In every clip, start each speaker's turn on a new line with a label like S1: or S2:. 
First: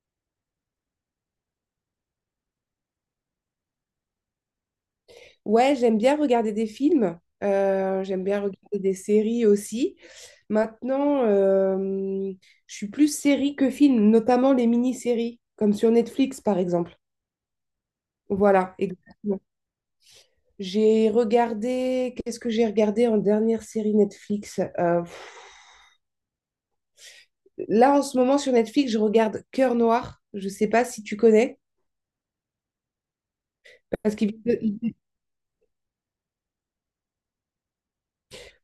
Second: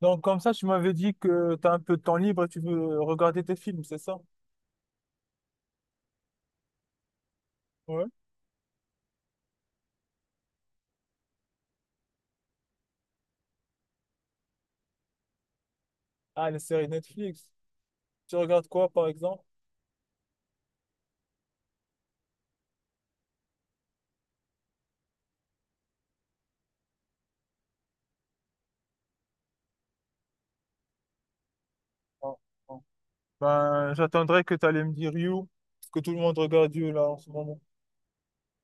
S1: Donc, comme ça, tu m'avais dit que tu as un peu de temps libre et tu veux regarder tes films, c'est ça?
S2: Ouais, j'aime bien regarder des films,
S1: Ouais.
S2: j'aime bien regarder des séries aussi. Maintenant, je suis plus série que film, notamment les mini-séries, comme sur Netflix
S1: Ah, les
S2: par
S1: séries
S2: exemple.
S1: Netflix. Tu regardes
S2: Voilà,
S1: quoi, par
S2: exactement.
S1: exemple?
S2: J'ai regardé, qu'est-ce que j'ai regardé en dernière série Netflix? Là, en ce moment, sur Netflix, je regarde Cœur Noir. Je ne sais pas si tu connais.
S1: Ah, ah. Ben,
S2: Parce qu'il
S1: j'attendrai que tu allais me dire You, parce que tout le monde regarde You, là, en ce moment.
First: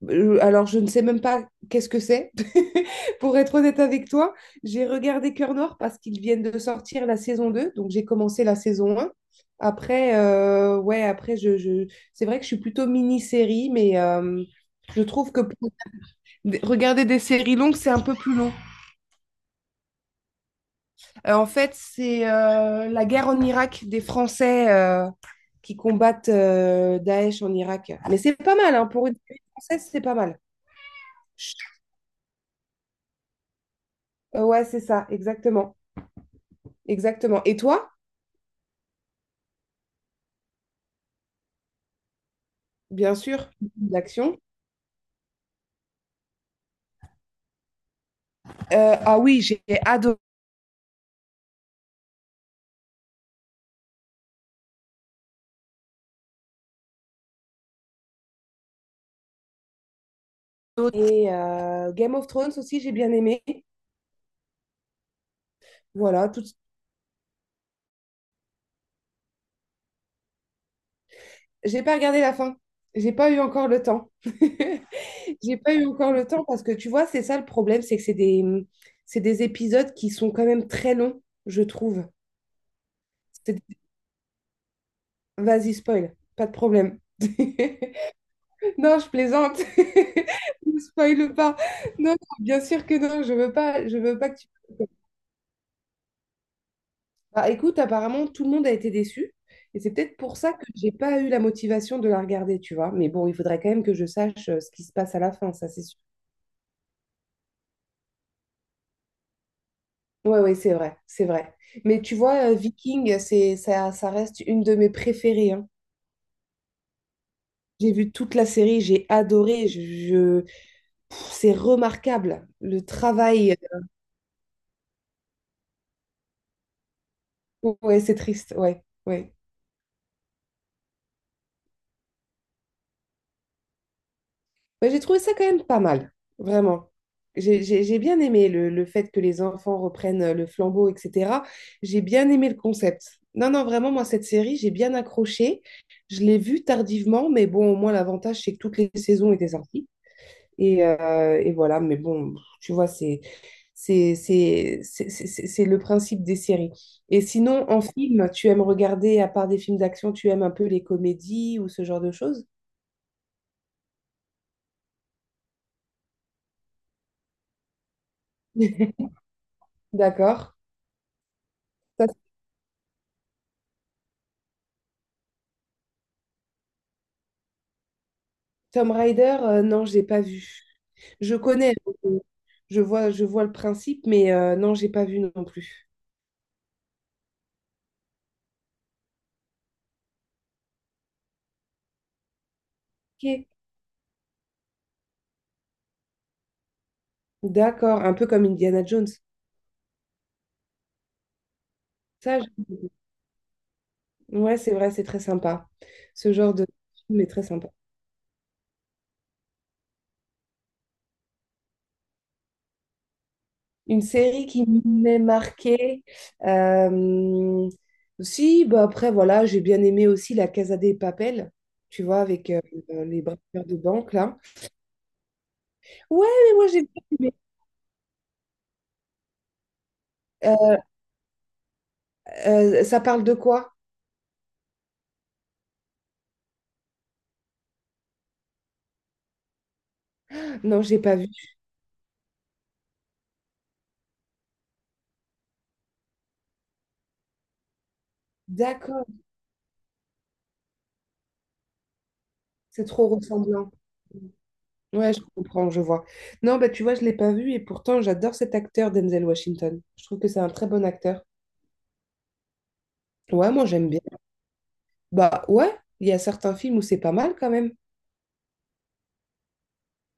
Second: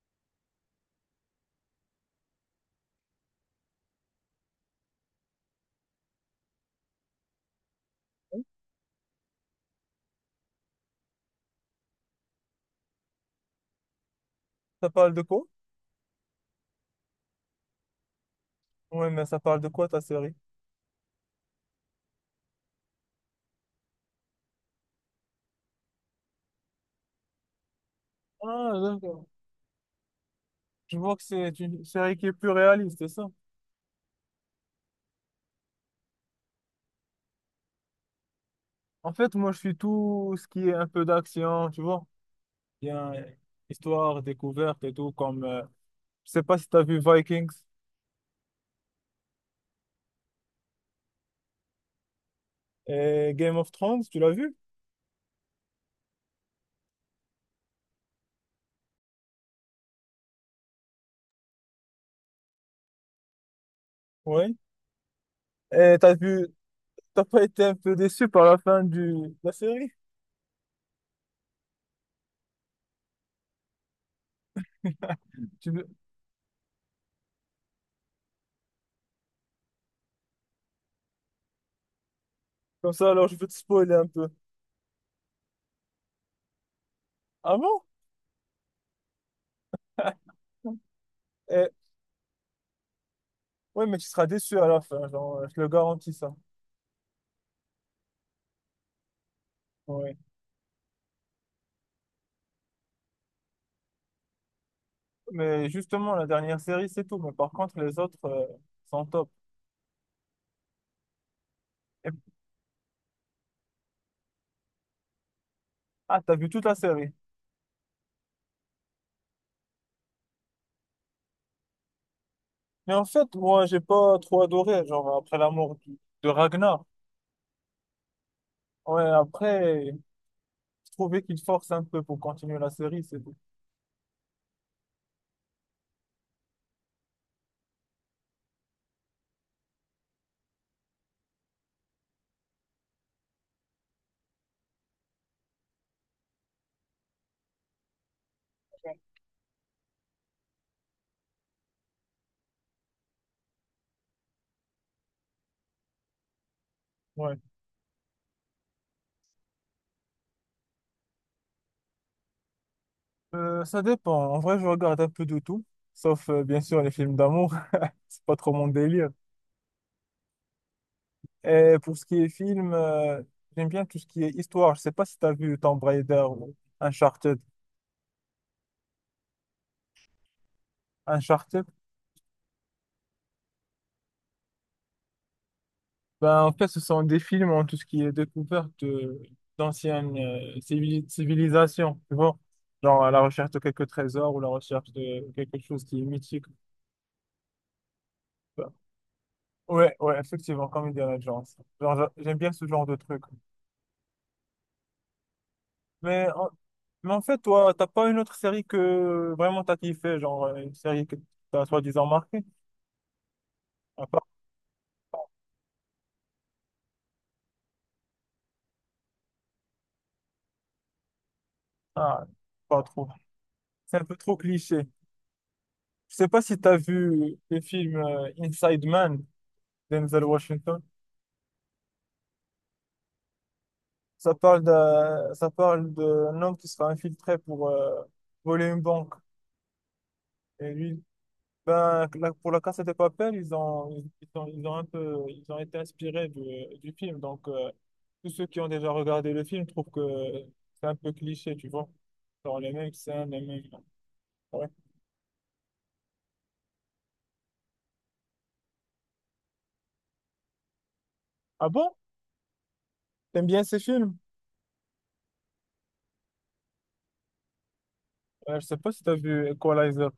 S2: Alors, je ne sais même pas qu'est-ce que c'est. Pour être honnête avec toi, j'ai regardé Cœur Noir parce qu'ils viennent de sortir la saison 2, donc, j'ai commencé la saison un. Après, ouais, après, c'est vrai que je suis plutôt mini-série, mais
S1: Ça
S2: je
S1: parle de
S2: trouve que
S1: quoi?
S2: regarder des séries longues, c'est un peu plus long.
S1: Ouais, mais ça parle de quoi, ta série?
S2: En fait, c'est la guerre en Irak des Français qui combattent Daesh en Irak. Mais c'est pas
S1: Ah,
S2: mal, hein, pour une
S1: d'accord.
S2: série française, c'est pas mal.
S1: Je vois que c'est une série qui est plus réaliste, c'est ça?
S2: Ouais, c'est ça, exactement. Exactement. Et toi,
S1: En fait, moi, je suis tout ce qui est un peu d'action, tu vois? Bien,
S2: bien sûr,
S1: histoire,
S2: l'action.
S1: découverte et tout, comme... je sais pas si tu as vu Vikings
S2: Ah oui, j'ai adoré.
S1: et Game of Thrones, tu l'as vu?
S2: Et Game of Thrones aussi, j'ai bien aimé.
S1: Ouais. Et t'as
S2: Voilà, tout.
S1: vu, t'as pas été un peu déçu par la fin du, de la série?
S2: J'ai pas regardé la fin. J'ai pas eu encore le temps. J'ai
S1: Tu
S2: pas eu
S1: veux-
S2: encore le temps parce que tu vois, c'est ça le problème, c'est que c'est des épisodes qui sont quand même très longs, je trouve.
S1: comme ça, alors je peux te
S2: C'est-
S1: spoiler un peu.
S2: Vas-y, spoil, pas de problème.
S1: Ah bon?
S2: Non, je plaisante. Ne spoil pas.
S1: Eh,
S2: Non, non, bien sûr que non, je veux
S1: ouais,
S2: pas, je
S1: mais tu
S2: veux
S1: seras
S2: pas que tu.
S1: déçu à la fin, genre, je le garantis ça.
S2: Bah, écoute, apparemment, tout le monde a été déçu. Et c'est
S1: Ouais.
S2: peut-être pour ça que j'ai pas eu la motivation de la regarder, tu vois. Mais bon, il faudrait quand même que je sache ce qui se passe à la fin,
S1: Mais
S2: ça c'est sûr.
S1: justement, la dernière série, c'est tout. Mais par contre, les autres sont top.
S2: Ouais, ouais, c'est vrai, c'est vrai. Mais
S1: Et-
S2: tu vois, Viking, ça, ça reste une de mes préférées, hein.
S1: ah, t'as vu toute la série.
S2: J'ai vu toute la série, j'ai adoré. C'est remarquable. Le
S1: Mais en fait,
S2: travail.
S1: moi, j'ai pas trop adoré, genre, après la mort de Ragnar.
S2: Ouais, c'est triste. Ouais,
S1: Ouais,
S2: ouais.
S1: après. Je trouvais qu'il force un peu pour continuer la série, c'est tout.
S2: Ouais, j'ai trouvé ça quand même pas mal, vraiment. J'ai bien aimé le fait que les enfants reprennent le flambeau, etc. J'ai bien aimé le concept. Non, non, vraiment, moi, cette série, j'ai bien accroché. Je l'ai vue tardivement, mais bon, au moins, l'avantage, c'est que toutes les saisons étaient sorties. Et voilà, mais bon, tu vois, c'est le principe des séries. Et
S1: Ouais.
S2: sinon, en film, tu aimes regarder, à part des films d'action, tu aimes un peu les comédies ou ce genre de choses?
S1: Ça dépend. En vrai, je regarde un peu de tout, sauf bien sûr les films d'amour. C'est pas trop mon délire.
S2: D'accord.
S1: Et pour ce qui est film, j'aime bien tout ce qui est histoire. Je sais pas si tu as vu Tomb Raider ou Uncharted.
S2: Tomb Raider, non, j'ai pas vu. Je
S1: Uncharted,
S2: connais, euh, je vois le principe, mais non, j'ai pas vu non plus.
S1: ben, en fait, ce sont des films en tout ce qui est découverte d'anciennes civilisations, tu vois. Genre à la
S2: Ok,
S1: recherche de quelques trésors ou la recherche de quelque chose qui est mythique.
S2: d'accord, un peu comme
S1: Ben,
S2: Indiana Jones.
S1: ouais, ouais, effectivement, comme Indiana Jones. Genre, j'aime
S2: Ça, je-
S1: bien ce genre de truc.
S2: ouais, c'est vrai, c'est très sympa.
S1: Mais
S2: Ce
S1: en,
S2: genre de
S1: mais en
S2: film est
S1: fait,
S2: très sympa.
S1: toi, t'as pas une autre série que vraiment t'as kiffé, genre une série que t'as soi-disant marquée?
S2: Une
S1: À part...
S2: série qui m'est marquée. euh, Si, bah après, voilà, j'ai bien aimé aussi La Casa des Papel, tu vois,
S1: Ah,
S2: avec
S1: pas trop.
S2: les braqueurs de
S1: C'est un
S2: banque,
S1: peu
S2: là.
S1: trop cliché. Je
S2: Ouais,
S1: sais pas
S2: mais
S1: si
S2: moi,
S1: t'as
S2: j'ai bien aimé.
S1: vu le film Inside Man, Denzel
S2: Euh,
S1: Washington.
S2: ça parle de quoi?
S1: Ça parle d'un homme qui sera infiltré pour voler une banque. Et
S2: Non, j'ai
S1: lui,
S2: pas vu.
S1: ben, pour la Casa de Papel, ils ont un peu, ils ont été inspirés du film. Donc, tous ceux qui ont déjà
S2: D'accord.
S1: regardé le film trouvent que c'est un peu cliché, tu vois. Dans les
S2: C'est
S1: mêmes
S2: trop
S1: scènes, les mêmes.
S2: ressemblant.
S1: Ouais.
S2: Ouais, je comprends, je vois. Non, bah tu vois, je l'ai pas vu et pourtant j'adore cet acteur Denzel Washington. Je trouve que c'est un très bon acteur.
S1: Ah bon? T'aimes
S2: Ouais,
S1: bien
S2: moi
S1: ces
S2: j'aime bien.
S1: films?
S2: Bah ouais, il y a certains films où c'est pas mal quand même.
S1: Je sais pas si t'as vu Equalizer,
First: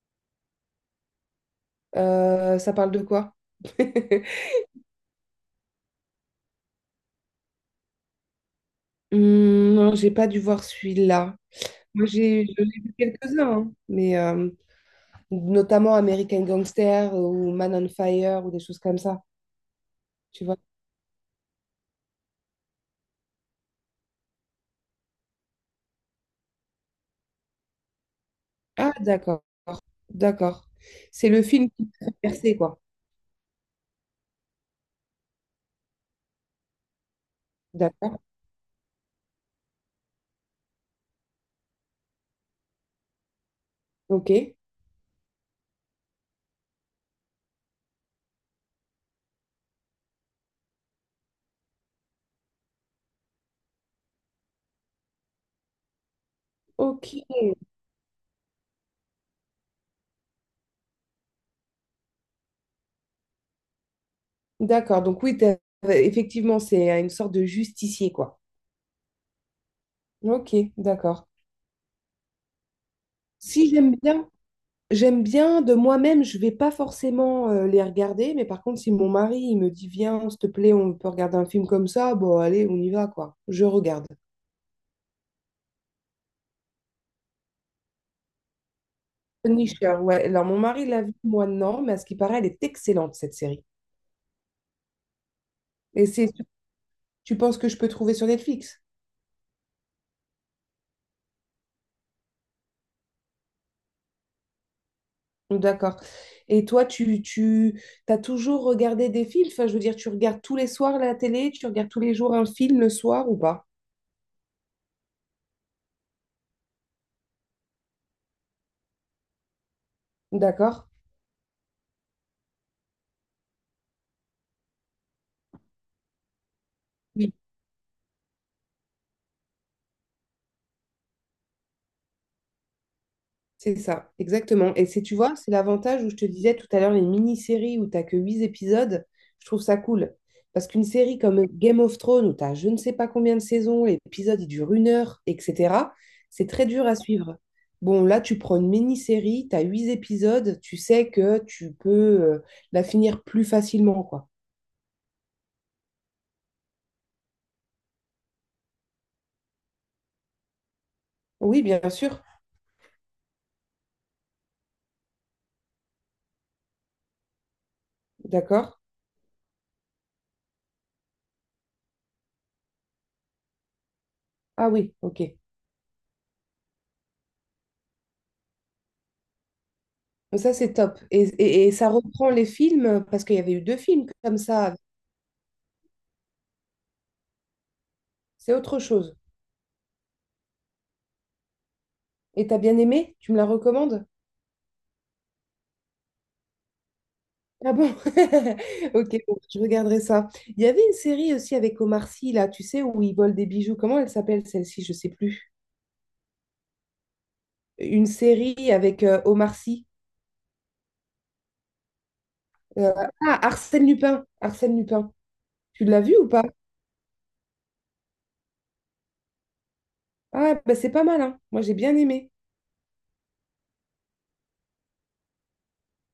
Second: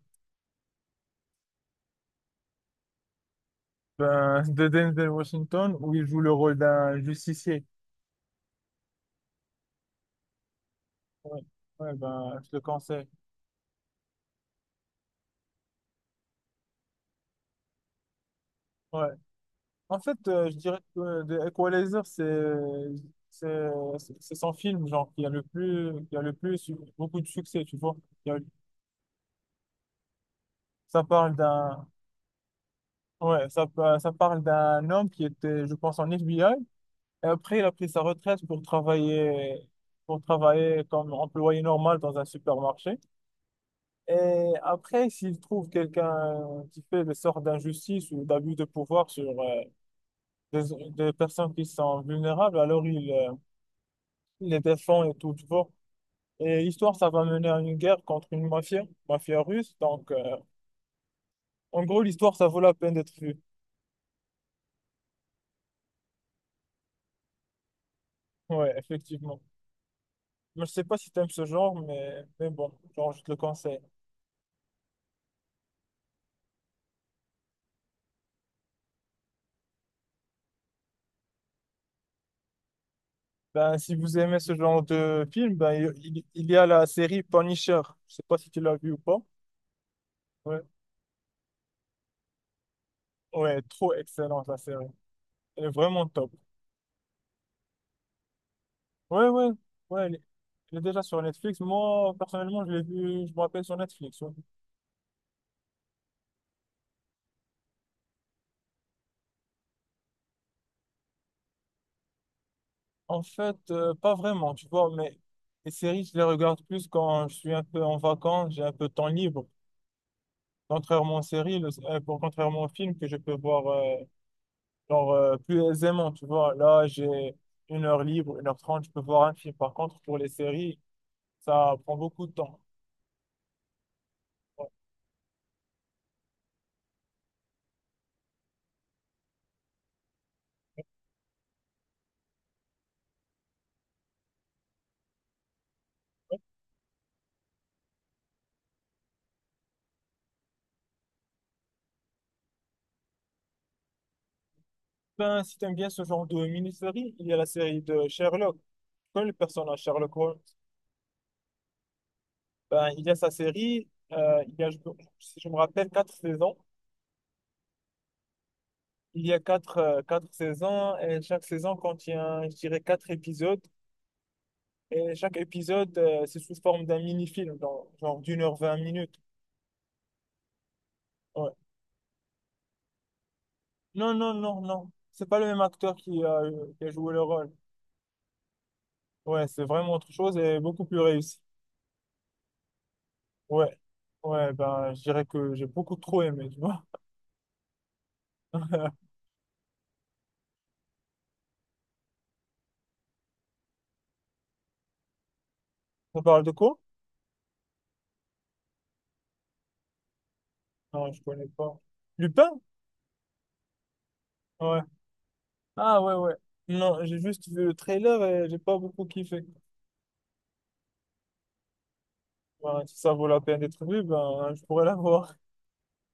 S2: Ça parle de quoi?
S1: ben, de Denzel Washington, où il joue le rôle d'un justicier.
S2: Hmm, non, j'ai pas dû voir celui-là.
S1: Ouais, ouais,
S2: Moi
S1: ben, je le
S2: j'en ai vu
S1: conseille.
S2: quelques-uns, hein, mais notamment American Gangster ou Man on Fire ou des choses comme
S1: Ouais.
S2: ça.
S1: En fait,
S2: Tu
S1: je
S2: vois?
S1: dirais que The Equalizer, c'est c'est son film genre qui a le plus eu beaucoup de succès, tu vois. Il y a-
S2: Ah d'accord, d'accord.
S1: Ça
S2: C'est
S1: parle
S2: le film
S1: d'un
S2: qui perçait quoi.
S1: ouais, ça parle d'un homme qui était, je pense, en FBI. Et après, il a pris sa
S2: D'accord,
S1: retraite pour travailler comme employé normal dans un supermarché.
S2: ok.
S1: Et après, s'il trouve quelqu'un qui fait des sortes d'injustice ou d'abus de pouvoir sur des personnes qui sont vulnérables, alors ils les défendent et tout, tu vois. Et l'histoire,
S2: Ok,
S1: ça va mener à une guerre contre une mafia, mafia russe. Donc, en gros, l'histoire, ça vaut la peine d'être vue.
S2: d'accord. Donc oui, effectivement, c'est une sorte de justicier, quoi.
S1: Ouais, effectivement.
S2: Ok,
S1: Je sais pas si t'aimes
S2: d'accord.
S1: ce genre, mais bon, genre, je te le
S2: Si
S1: conseille.
S2: j'aime bien, j'aime bien de moi-même, je vais pas forcément les regarder, mais par contre, si mon mari il me dit, viens, s'il te plaît, on peut regarder un film comme ça, bon, allez, on y va, quoi. Je
S1: Ben, si
S2: regarde.
S1: vous aimez ce genre de film, ben, il y a la série Punisher. Je sais pas si tu l'as vu ou pas.
S2: Punisher, ouais. Alors mon
S1: Ouais,
S2: mari l'a vu, moi non, mais à ce qui paraît, elle est excellente, cette
S1: ouais,
S2: série.
S1: trop excellente la série. Elle est
S2: Et
S1: vraiment
S2: c'est,
S1: top.
S2: tu penses que je peux trouver sur Netflix?
S1: Ouais, ouais, ouais, elle est déjà sur Netflix. Moi, personnellement, je l'ai vu, je me rappelle sur Netflix. Ouais.
S2: D'accord. Et toi, tu as toujours regardé des films? Enfin, je veux dire, tu regardes tous les soirs la télé, tu regardes tous les jours un film le
S1: En
S2: soir ou
S1: fait,
S2: pas?
S1: pas vraiment, tu vois, mais les séries, je les regarde plus quand je suis un peu en vacances, j'ai un peu de temps libre.
S2: D'accord.
S1: Contrairement aux séries, contrairement aux films que je peux voir genre, plus aisément, tu vois. Là, j'ai une heure libre, 1h30, je peux voir un film. Par contre, pour les séries, ça prend beaucoup de temps.
S2: C'est ça, exactement. Et tu vois, c'est l'avantage où je te disais tout à l'heure, les mini-séries où t'as que 8 épisodes, je trouve ça cool. Parce qu'une série comme Game of Thrones, où t'as je ne sais pas combien de saisons, l'épisode il dure une heure, etc., c'est très dur à suivre. Bon, là, tu prends une mini-série, t'as 8 épisodes, tu sais que tu peux euh, la finir plus facilement, quoi.
S1: Ben, si t'aimes bien ce genre de mini-série, il y a la série de Sherlock. Tu connais le personnage Sherlock Holmes?
S2: Oui, bien sûr,
S1: Ben, il y a sa série, il y a, je- si je me rappelle, quatre saisons.
S2: d'accord.
S1: Il y a quatre, quatre saisons et chaque saison contient, je dirais, quatre épisodes.
S2: Ah oui,
S1: Et
S2: ok.
S1: chaque épisode, c'est sous forme d'un mini-film, genre d'1h20.
S2: Ça, c'est top. Et,
S1: Ouais.
S2: et et ça reprend les films, parce qu'il y avait eu deux films
S1: Non, non,
S2: comme
S1: non,
S2: ça.
S1: non. C'est pas le même acteur qui a joué le rôle.
S2: C'est autre chose.
S1: Ouais, c'est vraiment autre chose et beaucoup plus réussi.
S2: Et t'as bien aimé? Tu me la
S1: Ouais,
S2: recommandes?
S1: ouais, ben, je dirais que j'ai beaucoup trop aimé, tu vois.
S2: Ah bon? Ok, bon, je regarderai ça. Il y avait une série aussi avec Omar Sy, là, tu sais, où il vole des bijoux. Comment elle s'appelle celle-ci? Je sais plus.
S1: On parle de quoi?
S2: Une série avec Omar Sy.
S1: Non, je connais pas. Lupin?
S2: Euh, Arsène Lupin. Arsène
S1: Ouais.
S2: Lupin. Tu l'as
S1: Ah, ouais,
S2: vu ou
S1: ouais.
S2: pas?
S1: Non, j'ai juste vu le trailer et j'ai pas beaucoup kiffé.
S2: Ah, bah c'est pas mal, hein. Moi, j'ai bien aimé.
S1: Ben, si ça vaut la peine d'être vu, ben, je pourrais la voir.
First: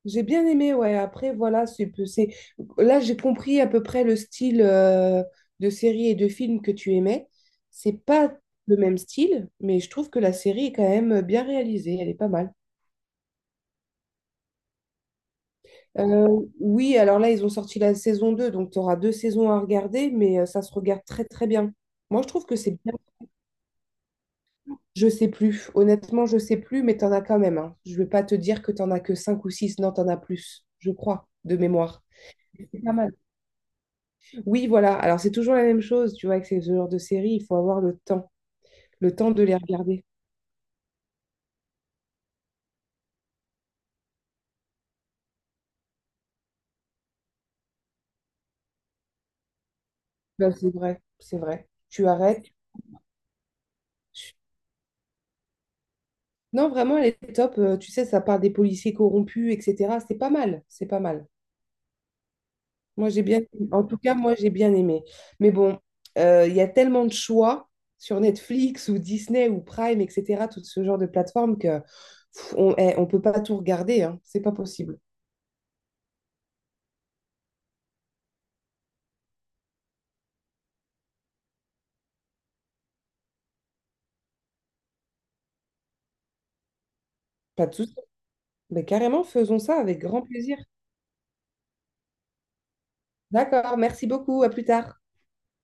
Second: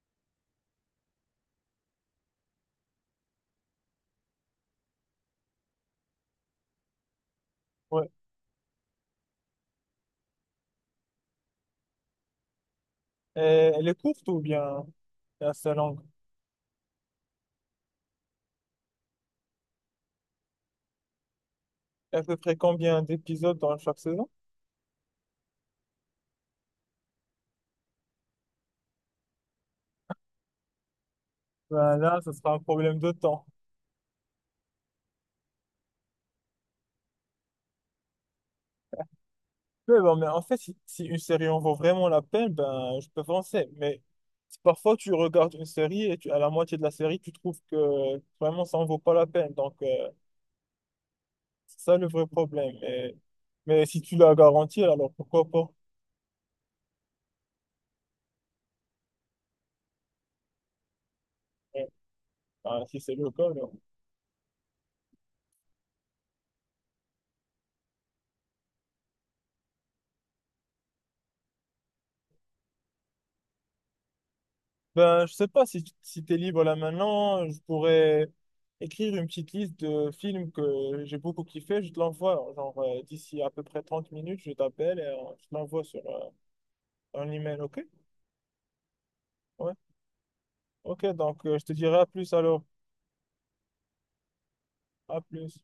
S2: J'ai bien aimé, ouais. Après, voilà. Là, j'ai compris à peu près le style de série et de film que tu aimais. C'est
S1: Ouais.
S2: pas le même style, mais je trouve que la série est quand même bien réalisée. Elle est pas mal.
S1: Et elle est courte ou bien c'est assez longue?
S2: Euh, oui, alors là, ils ont sorti la saison 2, donc tu auras deux saisons à regarder, mais ça se regarde très, très bien.
S1: Et
S2: Moi,
S1: à
S2: je
S1: peu
S2: trouve
S1: près
S2: que c'est bien.
S1: combien d'épisodes dans chaque saison?
S2: Je sais plus. Honnêtement, je sais plus, mais t'en as quand même, hein. Je vais pas te dire que t'en as que 5 ou 6. Non, t'en as plus, je crois, de
S1: Ben
S2: mémoire.
S1: là, ça sera un
S2: C'est pas
S1: problème de
S2: mal.
S1: temps.
S2: Oui, voilà. Alors, c'est toujours la même chose, tu vois, avec ce genre de série, il faut avoir le temps de les
S1: Ouais,
S2: regarder.
S1: bah, mais en fait, si, si une série en vaut vraiment la peine, ben, je peux penser. Mais si parfois, tu regardes une série et tu, à la moitié de la série, tu trouves que vraiment, ça en vaut pas la peine. Donc,
S2: Ben, c'est vrai, c'est vrai.
S1: c'est ça le
S2: Tu
S1: vrai
S2: arrêtes.
S1: problème. Mais si tu
S2: tu-
S1: l'as garanti, alors pourquoi pas?
S2: Non, vraiment, elle est top. Tu sais, ça part des policiers corrompus, etc. C'est pas mal, c'est pas mal.
S1: Ouais. Ben, si
S2: Moi,
S1: c'est
S2: j'ai
S1: le
S2: bien,
S1: cas, alors.
S2: en tout cas, moi, j'ai bien aimé. Mais bon, il y a tellement de choix sur Netflix ou Disney ou Prime, etc., tout ce genre de plateforme que on peut pas tout regarder, hein. C'est pas possible.
S1: Ben, je sais pas si, si tu es libre là maintenant, je pourrais écrire une petite liste de films que j'ai beaucoup kiffé. Je te l'envoie, genre, d'ici à peu près 30 minutes, je t'appelle et je te l'envoie sur un email,
S2: Pas de
S1: ok?
S2: souci. Mais carrément, faisons
S1: Ouais.
S2: ça avec grand plaisir.
S1: Ok, donc je te dirai à plus alors.
S2: D'accord, merci beaucoup. À plus tard.
S1: À plus.